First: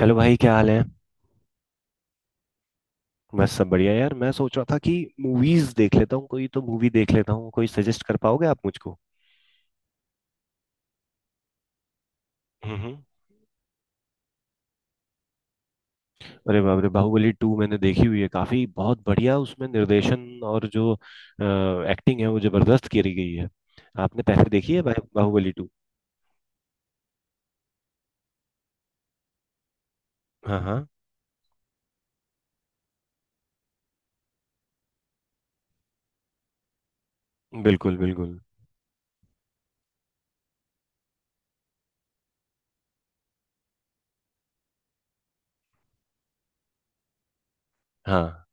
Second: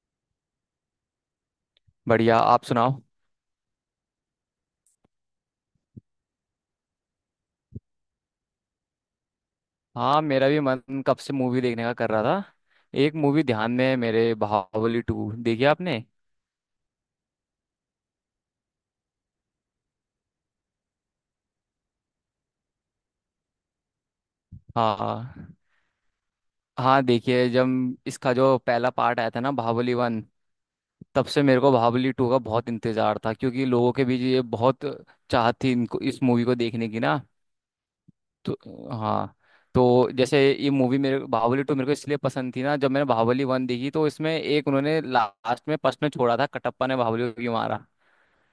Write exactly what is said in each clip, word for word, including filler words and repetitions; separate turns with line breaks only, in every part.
Hello भाई, क्या हाल है?
बढ़िया। आप सुनाओ।
बस सब बढ़िया यार। मैं सोच रहा था कि मूवीज देख लेता हूँ, कोई तो मूवी देख लेता हूँ। कोई सजेस्ट कर पाओगे आप मुझको?
हाँ, मेरा भी मन कब से मूवी देखने का कर रहा था।
हम्म।
एक मूवी ध्यान में है मेरे, बाहुबली टू। देखी आपने?
अरे बाप रे! बाहुबली टू मैंने देखी हुई है, काफी बहुत बढ़िया उसमें निर्देशन और जो एक्टिंग है वो जबरदस्त करी गई है। आपने पहले देखी है बाह- बाहुबली
हाँ
टू?
हाँ, देखिए, जब इसका जो पहला पार्ट आया था ना, बाहुबली वन,
हाँ, हाँ।
तब से मेरे को बाहुबली टू का बहुत इंतजार था क्योंकि लोगों के बीच ये बहुत चाहत थी, इनको इस मूवी को देखने की ना।
बिल्कुल, बिल्कुल।
तो, हाँ, तो जैसे ये मूवी मेरे, बाहुबली टू, मेरे को इसलिए पसंद थी ना, जब मैंने बाहुबली वन देखी तो इसमें एक उन्होंने लास्ट में प्रश्न छोड़ा था, कटप्पा ने बाहुबली को क्यों मारा।
हाँ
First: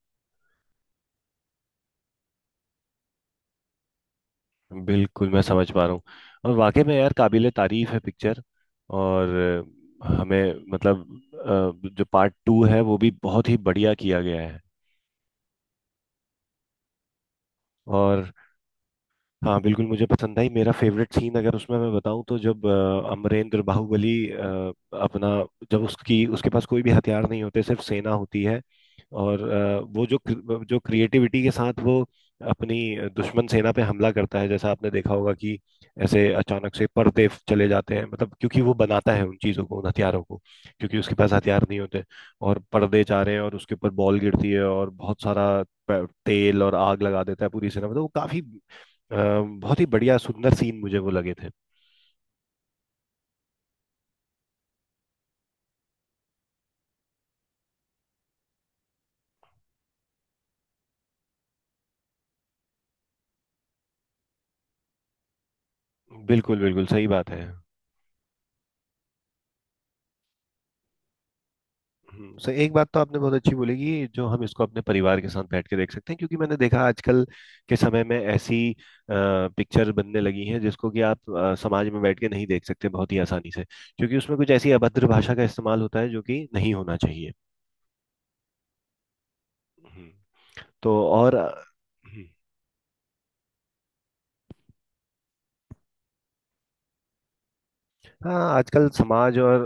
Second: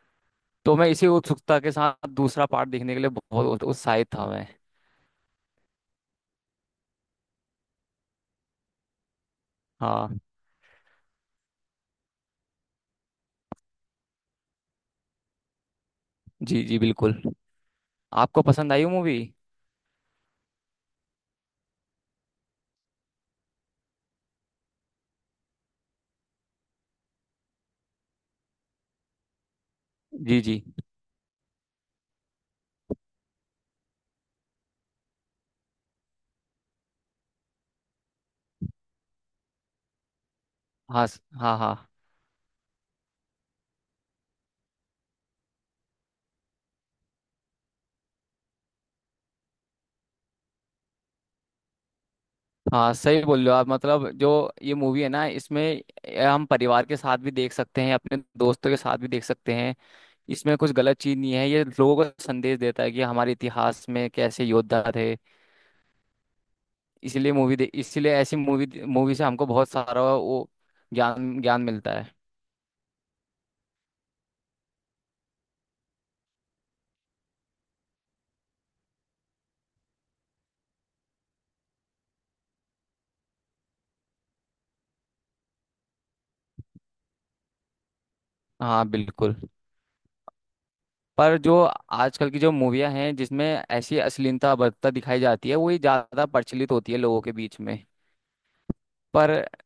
तो मैं इसी उत्सुकता के साथ दूसरा पार्ट देखने के लिए बहुत उत्साहित था मैं।
बिल्कुल, मैं समझ पा रहा हूँ। और वाकई में यार, काबिले तारीफ है पिक्चर। और अ,
हाँ,
हमें मतलब, अ, जो पार्ट टू है वो भी बहुत ही बढ़िया किया गया है।
जी जी, बिल्कुल।
और।
आपको पसंद आई वो मूवी?
हाँ बिल्कुल, मुझे पसंद आई। मेरा फेवरेट सीन अगर उसमें मैं बताऊं तो, जब अ, अमरेंद्र बाहुबली, अ, अपना, जब उसकी उसके पास कोई भी हथियार नहीं होते, सिर्फ सेना होती है। और अ, वो जो
जी जी।
क्र- जो क्रिएटिविटी के साथ वो अपनी दुश्मन सेना पे हमला करता है, जैसा आपने देखा होगा कि ऐसे अचानक से पर्दे चले जाते हैं, मतलब क्योंकि वो बनाता है उन चीज़ों को, उन हथियारों को, क्योंकि
हाँ
उसके
स-
पास
हाँ
हथियार
हाँ।
नहीं होते। और पर्दे जा रहे हैं और उसके ऊपर बॉल गिरती है और बहुत सारा पे- तेल, और आग लगा देता है पूरी सेना। मतलब वो काफी, अ, बहुत ही बढ़िया सुंदर सीन मुझे वो लगे थे।
हाँ, सही बोल रहे हो आप, मतलब जो ये मूवी है ना, इसमें ए, हम परिवार के साथ भी देख सकते हैं, अपने दोस्तों के साथ भी देख सकते हैं। इसमें कुछ गलत चीज नहीं है, ये लोगों को संदेश देता है कि हमारे इतिहास में कैसे योद्धा थे।
बिल्कुल बिल्कुल सही बात
इसीलिए
है।
मूवी दे इसलिए ऐसी मूवी मूवी से हमको बहुत सारा वो ज्ञान ज्ञान मिलता है।
हम्म, सही। एक बात तो आपने बहुत अच्छी बोली कि जो हम इसको अपने परिवार के साथ बैठ के देख सकते हैं, क्योंकि मैंने देखा आजकल के समय में ऐसी पिक्चर बनने लगी हैं जिसको कि आप अ, समाज में बैठ के नहीं देख सकते बहुत ही आसानी से, क्योंकि उसमें कुछ ऐसी अभद्र भाषा का इस्तेमाल होता है जो कि नहीं होना चाहिए।
हाँ बिल्कुल।
हम्म, तो और
पर जो
हम्म,
आजकल की जो मूवियाँ हैं जिसमें ऐसी अश्लीलता बर्ता दिखाई जाती है, वही ज़्यादा प्रचलित होती है लोगों के बीच में।
हाँ, आजकल
पर।
समाज और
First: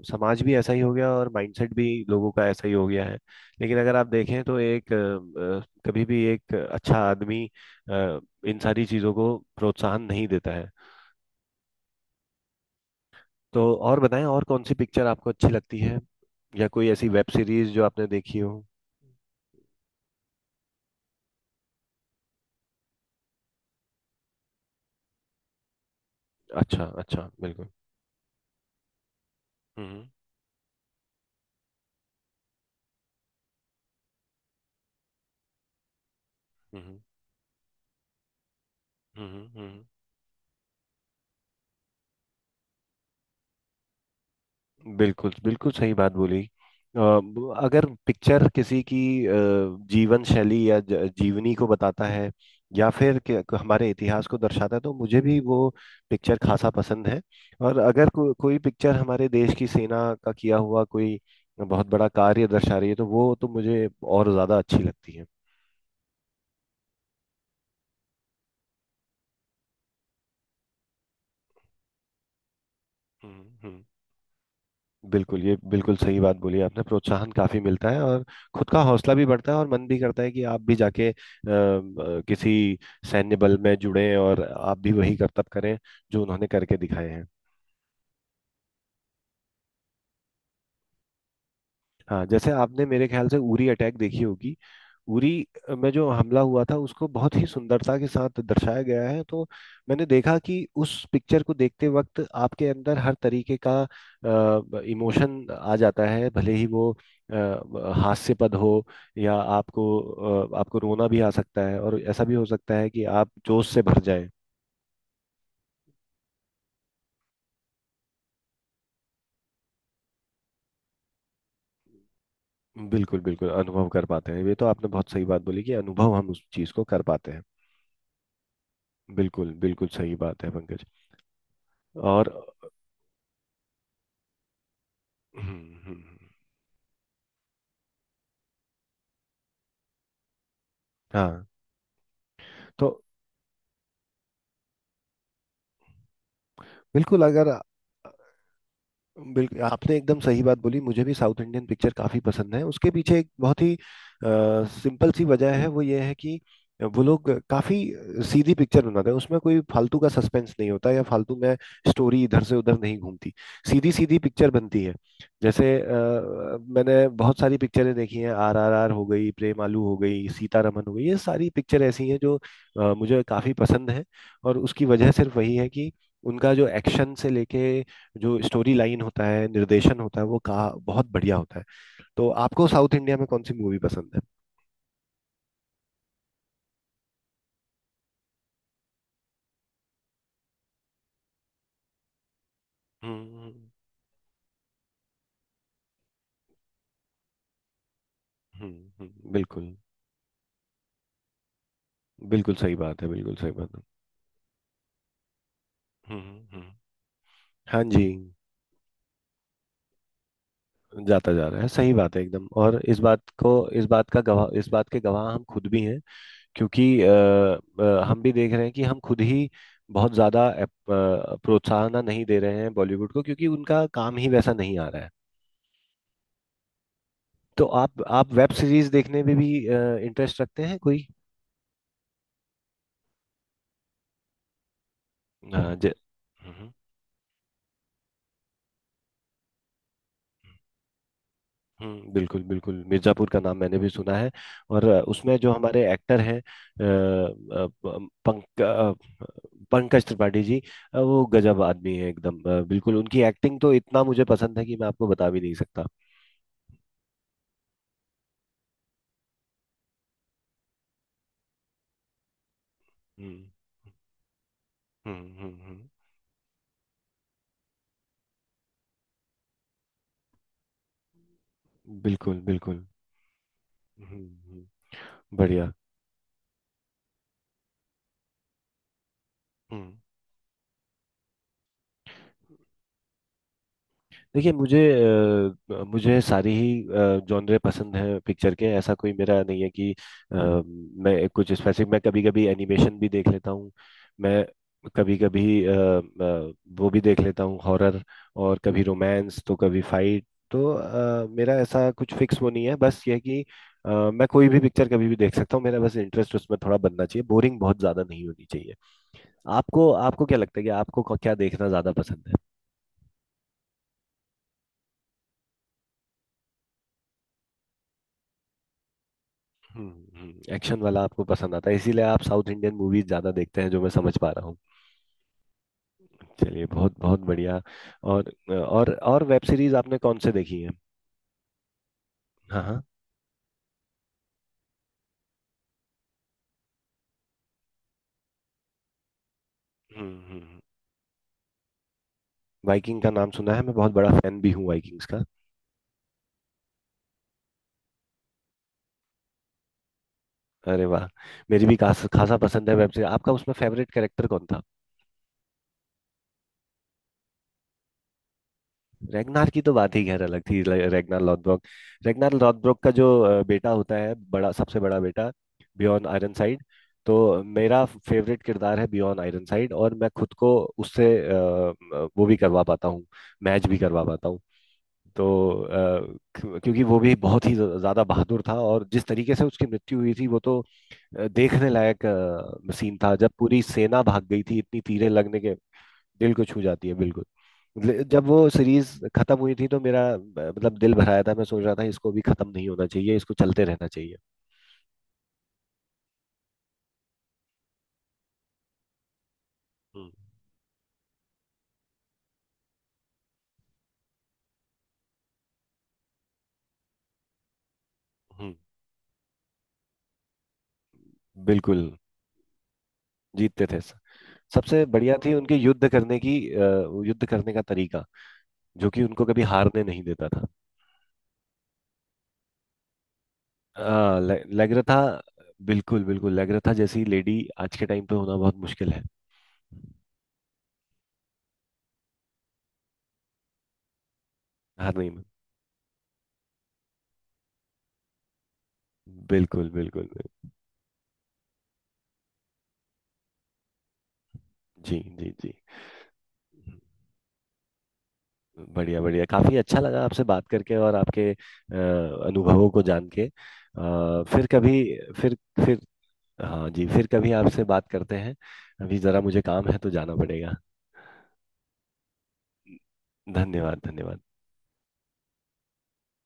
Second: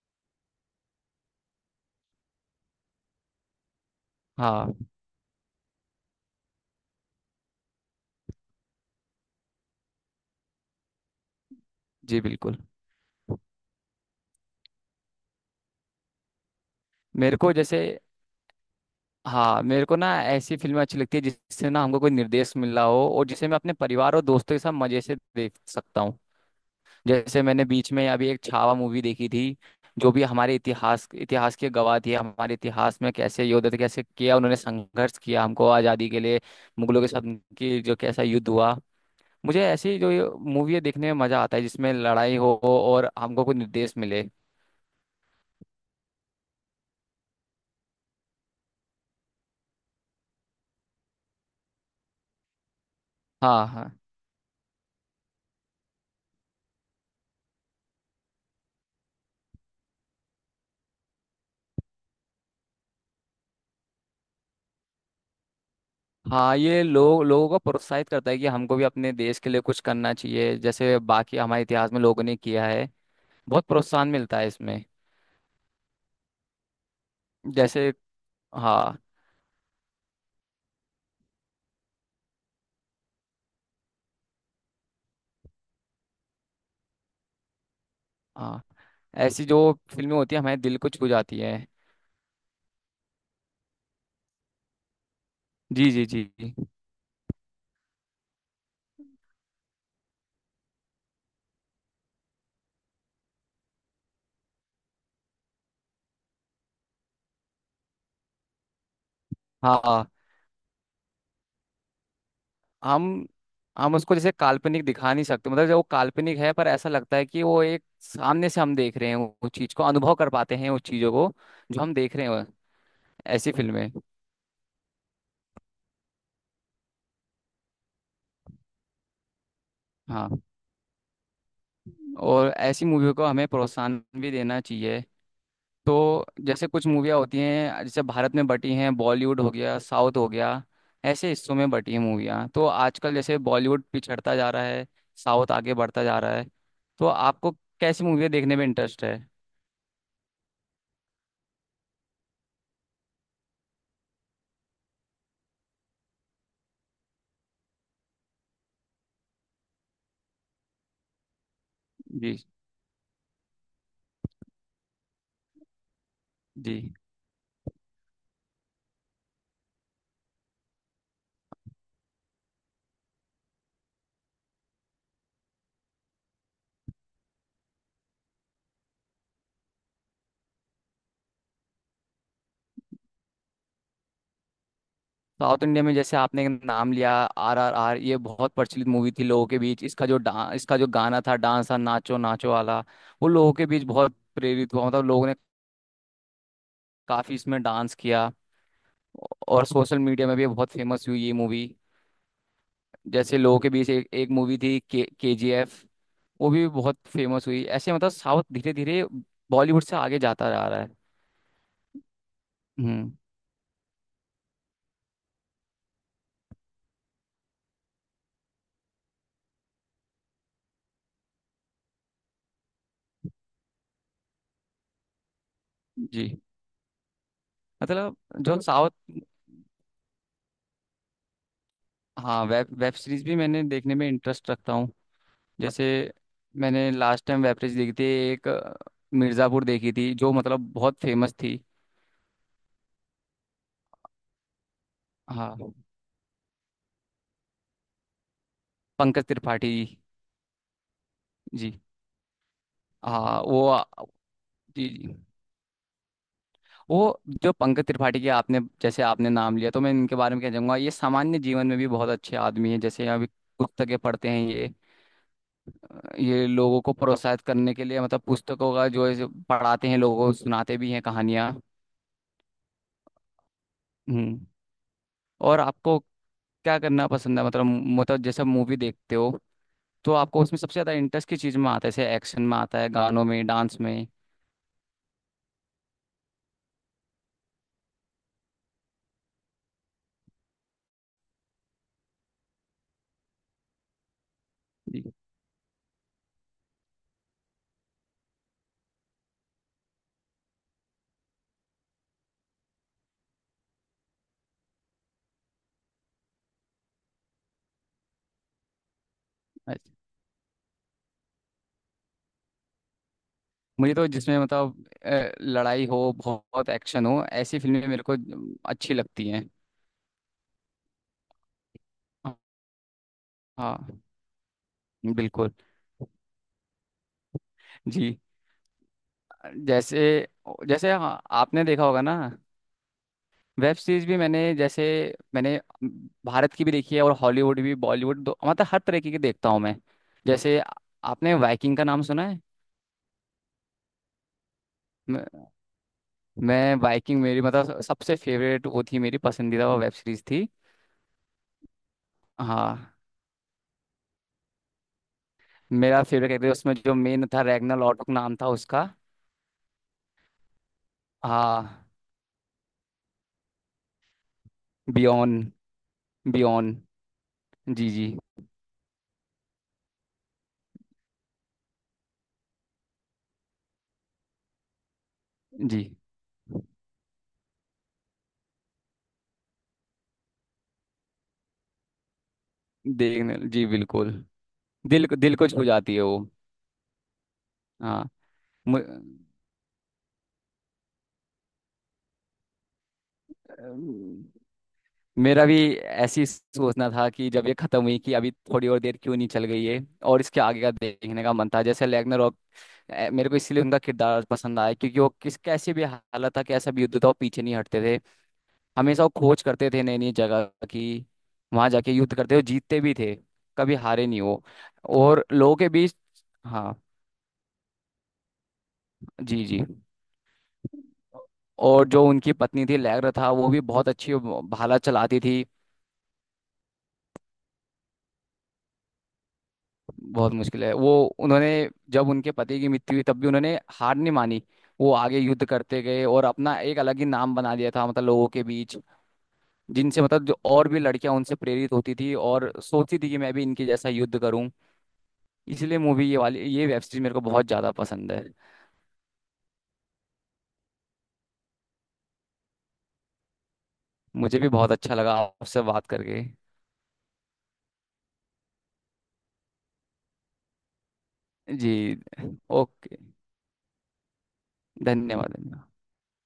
अ, समाज भी ऐसा ही हो गया और माइंडसेट भी लोगों का ऐसा ही हो गया है। लेकिन अगर आप देखें तो
हाँ।
एक, अ, अ, कभी भी एक अच्छा आदमी अ, इन सारी चीज़ों को प्रोत्साहन नहीं देता है।
जी बिल्कुल।
तो और बताएं, और कौन सी पिक्चर आपको अच्छी लगती है, या कोई ऐसी वेब
मेरे को
सीरीज
जैसे
जो आपने देखी हो?
हाँ, मेरे को ना ऐसी फिल्में अच्छी लगती है जिससे ना हमको कोई निर्देश मिल रहा हो और जिसे मैं अपने परिवार और दोस्तों के साथ मजे से देख सकता हूँ।
अच्छा अच्छा,
जैसे मैंने
बिल्कुल।
बीच में अभी एक छावा मूवी देखी थी,
हम्म,
जो भी हमारे इतिहास इतिहास की गवाह थी, हमारे इतिहास में कैसे योद्धा थे, कैसे किया उन्होंने, संघर्ष किया हमको आज़ादी के लिए।
हम्म,
मुगलों के साथ उनकी जो कैसा युद्ध हुआ।
हम्म, हम्म,
मुझे
हम्म।
ऐसी जो मूवी देखने में मजा आता है जिसमें लड़ाई हो और हमको कोई निर्देश मिले।
बिल्कुल बिल्कुल सही बात बोली। अ, ब- अगर पिक्चर किसी की अ, जीवन शैली या ज- जीवनी को बताता है, या फिर कि- क-
हाँ
हमारे
हाँ
इतिहास को दर्शाता है, तो मुझे भी वो पिक्चर खासा पसंद है। और अगर को, कोई पिक्चर हमारे देश की सेना का किया हुआ कोई बहुत बड़ा कार्य दर्शा रही है, तो वो तो मुझे और ज्यादा अच्छी लगती है।
हाँ, ये लोग लोगों को प्रोत्साहित करता है कि हमको भी अपने देश के लिए कुछ करना चाहिए जैसे बाकी हमारे इतिहास में लोगों ने किया है।
हम्म,
बहुत
हम्म।
प्रोत्साहन मिलता है इसमें।
बिल्कुल, ये बिल्कुल सही बात बोली आपने। प्रोत्साहन काफी
जैसे।
मिलता है, और खुद का
हाँ
हौसला भी बढ़ता है, और मन भी करता है कि आप भी जाके आ, किसी सैन्य बल में जुड़ें और आप भी वही करतब करें जो उन्होंने करके दिखाए हैं।
हाँ। ऐसी जो फिल्में होती है हमारे दिल को छू जाती है।
हाँ, जैसे आपने मेरे ख्याल से उरी अटैक देखी होगी। उरी में
जी जी
जो
जी।
हमला हुआ था उसको बहुत ही सुंदरता के साथ दर्शाया गया है। तो मैंने देखा कि उस पिक्चर को देखते वक्त आपके अंदर हर तरीके का इमोशन आ जाता है, भले ही वो अ, हास्यपद हो, या
हाँ
आपको,
हाँ।
अ, आपको रोना भी आ सकता है, और ऐसा भी हो सकता है कि
हम
आप जोश से
हम
भर
उसको
जाएं।
जैसे काल्पनिक दिखा नहीं सकते, मतलब जब वो काल्पनिक है पर ऐसा लगता है कि वो एक सामने से हम देख रहे हैं, वो चीज को अनुभव कर पाते हैं उस चीजों को जो हम देख रहे हैं वो-
बिल्कुल बिल्कुल,
ऐसी
अनुभव
फिल्में।
कर पाते हैं। ये तो आपने बहुत सही बात बोली कि अनुभव हम उस चीज को कर पाते हैं। बिल्कुल बिल्कुल सही
हाँ।
बात है, पंकज। और
और ऐसी मूवियों को हमें प्रोत्साहन भी देना चाहिए।
हम्म, हम्म,
तो
हम्म।
जैसे कुछ मूवियाँ होती हैं जैसे भारत में बटी हैं, बॉलीवुड हो गया, साउथ हो गया, ऐसे
हाँ
हिस्सों में बटी हैं मूवियाँ। तो
तो
आजकल जैसे बॉलीवुड पिछड़ता जा रहा है, साउथ आगे बढ़ता जा रहा है। तो
बिल्कुल, अगर
आपको कैसी मूवियाँ देखने में इंटरेस्ट है?
बिल्कुल आपने एकदम सही बात बोली। मुझे भी साउथ इंडियन पिक्चर काफी पसंद है। उसके पीछे एक बहुत ही सिंपल सी वजह है, वो ये है कि वो लोग काफी सीधी पिक्चर बनाते हैं। उसमें कोई फालतू का सस्पेंस नहीं होता, या फालतू में स्टोरी
जी
इधर से उधर नहीं घूमती। सीधी सीधी पिक्चर बनती है। जैसे, अ,
जी।
मैंने बहुत सारी पिक्चरें देखी हैं, आर आर आर हो गई, प्रेम आलू हो गई, सीतारमन हो गई। ये सारी पिक्चर ऐसी हैं जो अ, मुझे काफी पसंद है। और उसकी वजह सिर्फ वही है कि उनका जो एक्शन से लेके, जो स्टोरी लाइन होता है, निर्देशन होता है, वो कहा बहुत बढ़िया होता है। तो आपको साउथ इंडिया में कौन सी मूवी पसंद है?
साउथ इंडिया में जैसे आपने एक नाम लिया आर आर आर, ये बहुत प्रचलित मूवी थी लोगों के बीच, इसका जो डा इसका जो गाना था, डांस था, नाचो नाचो वाला, वो लोगों
हम्म,
के बीच बहुत प्रेरित हुआ, मतलब लोगों ने काफी इसमें डांस किया।
हम्म, हम्म,
और
बिल्कुल
सोशल मीडिया में भी बहुत फेमस हुई ये मूवी।
बिल्कुल सही बात है, बिल्कुल
जैसे
सही
लोगों के
बात है।
बीच एक एक मूवी थी के के जी एफ,
हम्म,
वो
हम्म,
भी
हम्म।
बहुत फेमस हुई।
हाँ
ऐसे
जी,
मतलब साउथ धीरे धीरे बॉलीवुड से आगे जाता जा रहा है।
जाता जा रहा है, सही बात है एकदम। और इस
हम्म।
बात को इस बात का गवाह इस बात के गवाह हम खुद भी हैं, क्योंकि अ, अ, हम भी देख रहे हैं कि हम खुद ही बहुत ज्यादा अप- अ, प्रोत्साहन नहीं दे रहे हैं बॉलीवुड को, क्योंकि उनका काम ही वैसा नहीं आ रहा है।
जी।
तो आप
मतलब
आप वेब
जो
सीरीज
साउथ।
देखने में भी इंटरेस्ट रखते हैं कोई?
हाँ, वेब वेब सीरीज भी मैंने देखने में इंटरेस्ट रखता हूँ।
अ,
जैसे
जे- हम्म,
मैंने लास्ट टाइम वेब सीरीज देखी थी, एक अ, मिर्ज़ापुर देखी थी, जो मतलब बहुत फेमस थी।
हम्म, बिल्कुल, बिल्कुल मिर्जापुर का नाम मैंने भी सुना है। और अ, उसमें जो
हाँ,
हमारे एक्टर हैं, अ, अ, प- पंक अ,
पंकज त्रिपाठी
पंकज त्रिपाठी जी। अ, वो गजब
जी।
आदमी है एकदम। अ, बिल्कुल उनकी
हाँ,
एक्टिंग
वो
तो
आ-
इतना मुझे पसंद है कि मैं
जी
आपको
जी।
बता भी नहीं सकता।
वो जो पंकज त्रिपाठी के आपने जैसे आपने नाम लिया, तो मैं इनके बारे में क्या चाहूंगा, ये सामान्य जीवन में भी बहुत अच्छे आदमी हैं, जैसे अभी
हम्म,
पुस्तकें पढ़ते हैं ये।
हम्म, हम्म, हम्म,
ये लोगों को प्रोत्साहित करने के लिए, मतलब पुस्तकों का जो है जो पढ़ाते हैं लोगों को, सुनाते भी हैं कहानियाँ।
बिल्कुल बिल्कुल। हम्म,
हम्म।
हम्म,
और
बढ़िया।
आपको क्या करना पसंद है, मतलब, मतलब जैसे मूवी देखते हो,
हम्म।
तो आपको उसमें सबसे ज्यादा इंटरेस्ट किस चीज में आता है, जैसे एक्शन में आता है, गानों में, डांस में?
देखिए, मुझे अ, मुझे सारी ही जॉनरे पसंद है पिक्चर के। ऐसा कोई मेरा नहीं है कि अ, मैं कुछ स्पेसिफिक मैं कभी कभी एनिमेशन भी देख लेता हूँ। मैं
जी।
कभी कभी वो भी देख लेता हूँ हॉरर, और कभी रोमांस तो कभी फाइट। तो अ, मेरा ऐसा कुछ फिक्स वो नहीं है, बस ये है कि अ, मैं कोई भी पिक्चर कभी भी देख सकता हूँ। मेरा बस इंटरेस्ट उसमें थोड़ा बनना चाहिए, बोरिंग बहुत ज्यादा नहीं होनी चाहिए। आपको
अच्छा।
आपको क्या लगता है कि आपको क्या देखना ज्यादा पसंद है?
मुझे तो जिसमें मतलब अ, लड़ाई हो, बहुत एक्शन हो, ऐसी फिल्में मेरे को अच्छी लगती हैं।
हम्म, हम्म, एक्शन वाला आपको पसंद आता है, इसीलिए आप साउथ इंडियन मूवीज ज्यादा देखते हैं, जो मैं
हाँ
समझ पा रहा हूँ।
बिल्कुल।
चलिए, बहुत बहुत बढ़िया।
जी।
और, और और वेब सीरीज आपने
जैसे।
कौन से देखी है?
जैसे हाँ, आपने देखा होगा ना,
हाँ, हाँ।
वेब सीरीज भी मैंने जैसे मैंने भारत की भी देखी है और हॉलीवुड भी, बॉलीवुड दो, मतलब हर तरीके की देखता हूँ मैं।
हम्म,
जैसे
हम्म।
आपने वाइकिंग का नाम सुना
वाइकिंग का नाम सुना है, मैं बहुत बड़ा फैन भी हूँ वाइकिंग्स का।
है? मैं बाइकिंग, मेरी मतलब सबसे फेवरेट वो थी, मेरी पसंदीदा वो वेब सीरीज थी।
अरे वाह! मेरी भी खास खासा पसंद
हाँ,
है वेब सीरीज। आपका उसमें फेवरेट कैरेक्टर कौन था?
मेरा फेवरेट कैरेक्टर उसमें जो मेन था, रैग्ना लॉटबुक नाम था उसका।
रेगनार की तो बात ही खैर अलग थी, ले- रेगनार लॉथब्रोक।
हाँ।
रेगनार लॉथब्रोक का जो अ, बेटा होता है, बड़ा, सबसे बड़ा बेटा।
बियॉन
बियॉन आयरनसाइड।
बियॉन।
तो मेरा
जी जी
फेवरेट किरदार है बियॉन आयरनसाइड, और मैं खुद को उससे अ, अ, वो भी करवा पाता हूँ। मैच भी करवा पाता हूँ। तो
जी।
अ, क्यों- क्योंकि वो भी बहुत ही ज- ज्यादा बहादुर था, और जिस तरीके से उसकी मृत्यु हुई थी, वो तो अ, देखने लायक सीन था, जब
देखने।
पूरी
जी
सेना
बिल्कुल।
भाग गई थी, इतनी
दिल
तीरें
को दिल
लगने
को
के।
छू जाती है वो।
दिल को छू जाती है, बिल्कुल। ले-
हाँ।
जब वो सीरीज खत्म हुई थी, तो मेरा, अ, मतलब, दिल भराया था। मैं सोच रहा था इसको भी खत्म नहीं होना चाहिए, इसको चलते रहना चाहिए।
मु- मेरा भी ऐसी सोचना था कि जब ये खत्म हुई, कि अभी थोड़ी और देर क्यों नहीं चल गई है।
हम्म,
और इसके आगे का देखने का मन था, जैसे रैग्नारोक। अ, मेरे को इसलिए उनका किरदार पसंद आया क्योंकि वो किस कैसी भी हालत था, कैसा भी युद्ध था, वो पीछे नहीं हटते थे।
हम्म,
हमेशा वो खोज करते थे नई नई जगह की, वहां
बिल्कुल।
जाके युद्ध करते, वो जीतते भी थे।
जीतते
कभी
थे।
हारे नहीं वो।
सबसे बढ़िया
और
थी उनकी
लोगों के
युद्ध
बीच।
करने की, अ,
हाँ।
युद्ध करने का तरीका, जो कि उनको कभी
जी जी।
हारने नहीं देता था।
और जो उनकी पत्नी थी लैग्रा, था वो भी बहुत अच्छी
आ, ले,
भाला
लेग्रथा।
चलाती थी।
बिल्कुल बिल्कुल। लेग्रथा जैसी लेडी आज के टाइम पे होना बहुत मुश्किल है।
बहुत मुश्किल है वो। उन्होंने जब उनके पति की मृत्यु हुई तब भी उन्होंने हार नहीं मानी। वो
हार
आगे
नहीं,
युद्ध करते गए और अपना एक अलग ही नाम बना लिया था, मतलब लोगों के बीच,
बिल्कुल
जिनसे
बिल्कुल।
मतलब जो और भी लड़कियां उनसे प्रेरित होती थी और सोचती थी कि मैं भी इनके जैसा युद्ध करूं।
जी, जी, जी।
इसलिए मूवी ये वाली ये वेब सीरीज मेरे को बहुत ज्यादा पसंद है।
बढ़िया बढ़िया, काफी अच्छा लगा आपसे बात करके, और आपके अ, अनुभवों को जान के। अ,
मुझे
फिर
भी
कभी
बहुत अच्छा लगा
फिर
आपसे
फिर
बात करके।
हाँ जी, फिर कभी आपसे बात करते हैं। अभी जरा मुझे काम है तो जाना पड़ेगा।
जी। ओके।
धन्यवाद, धन्यवाद।
धन्यवाद, धन्यवाद।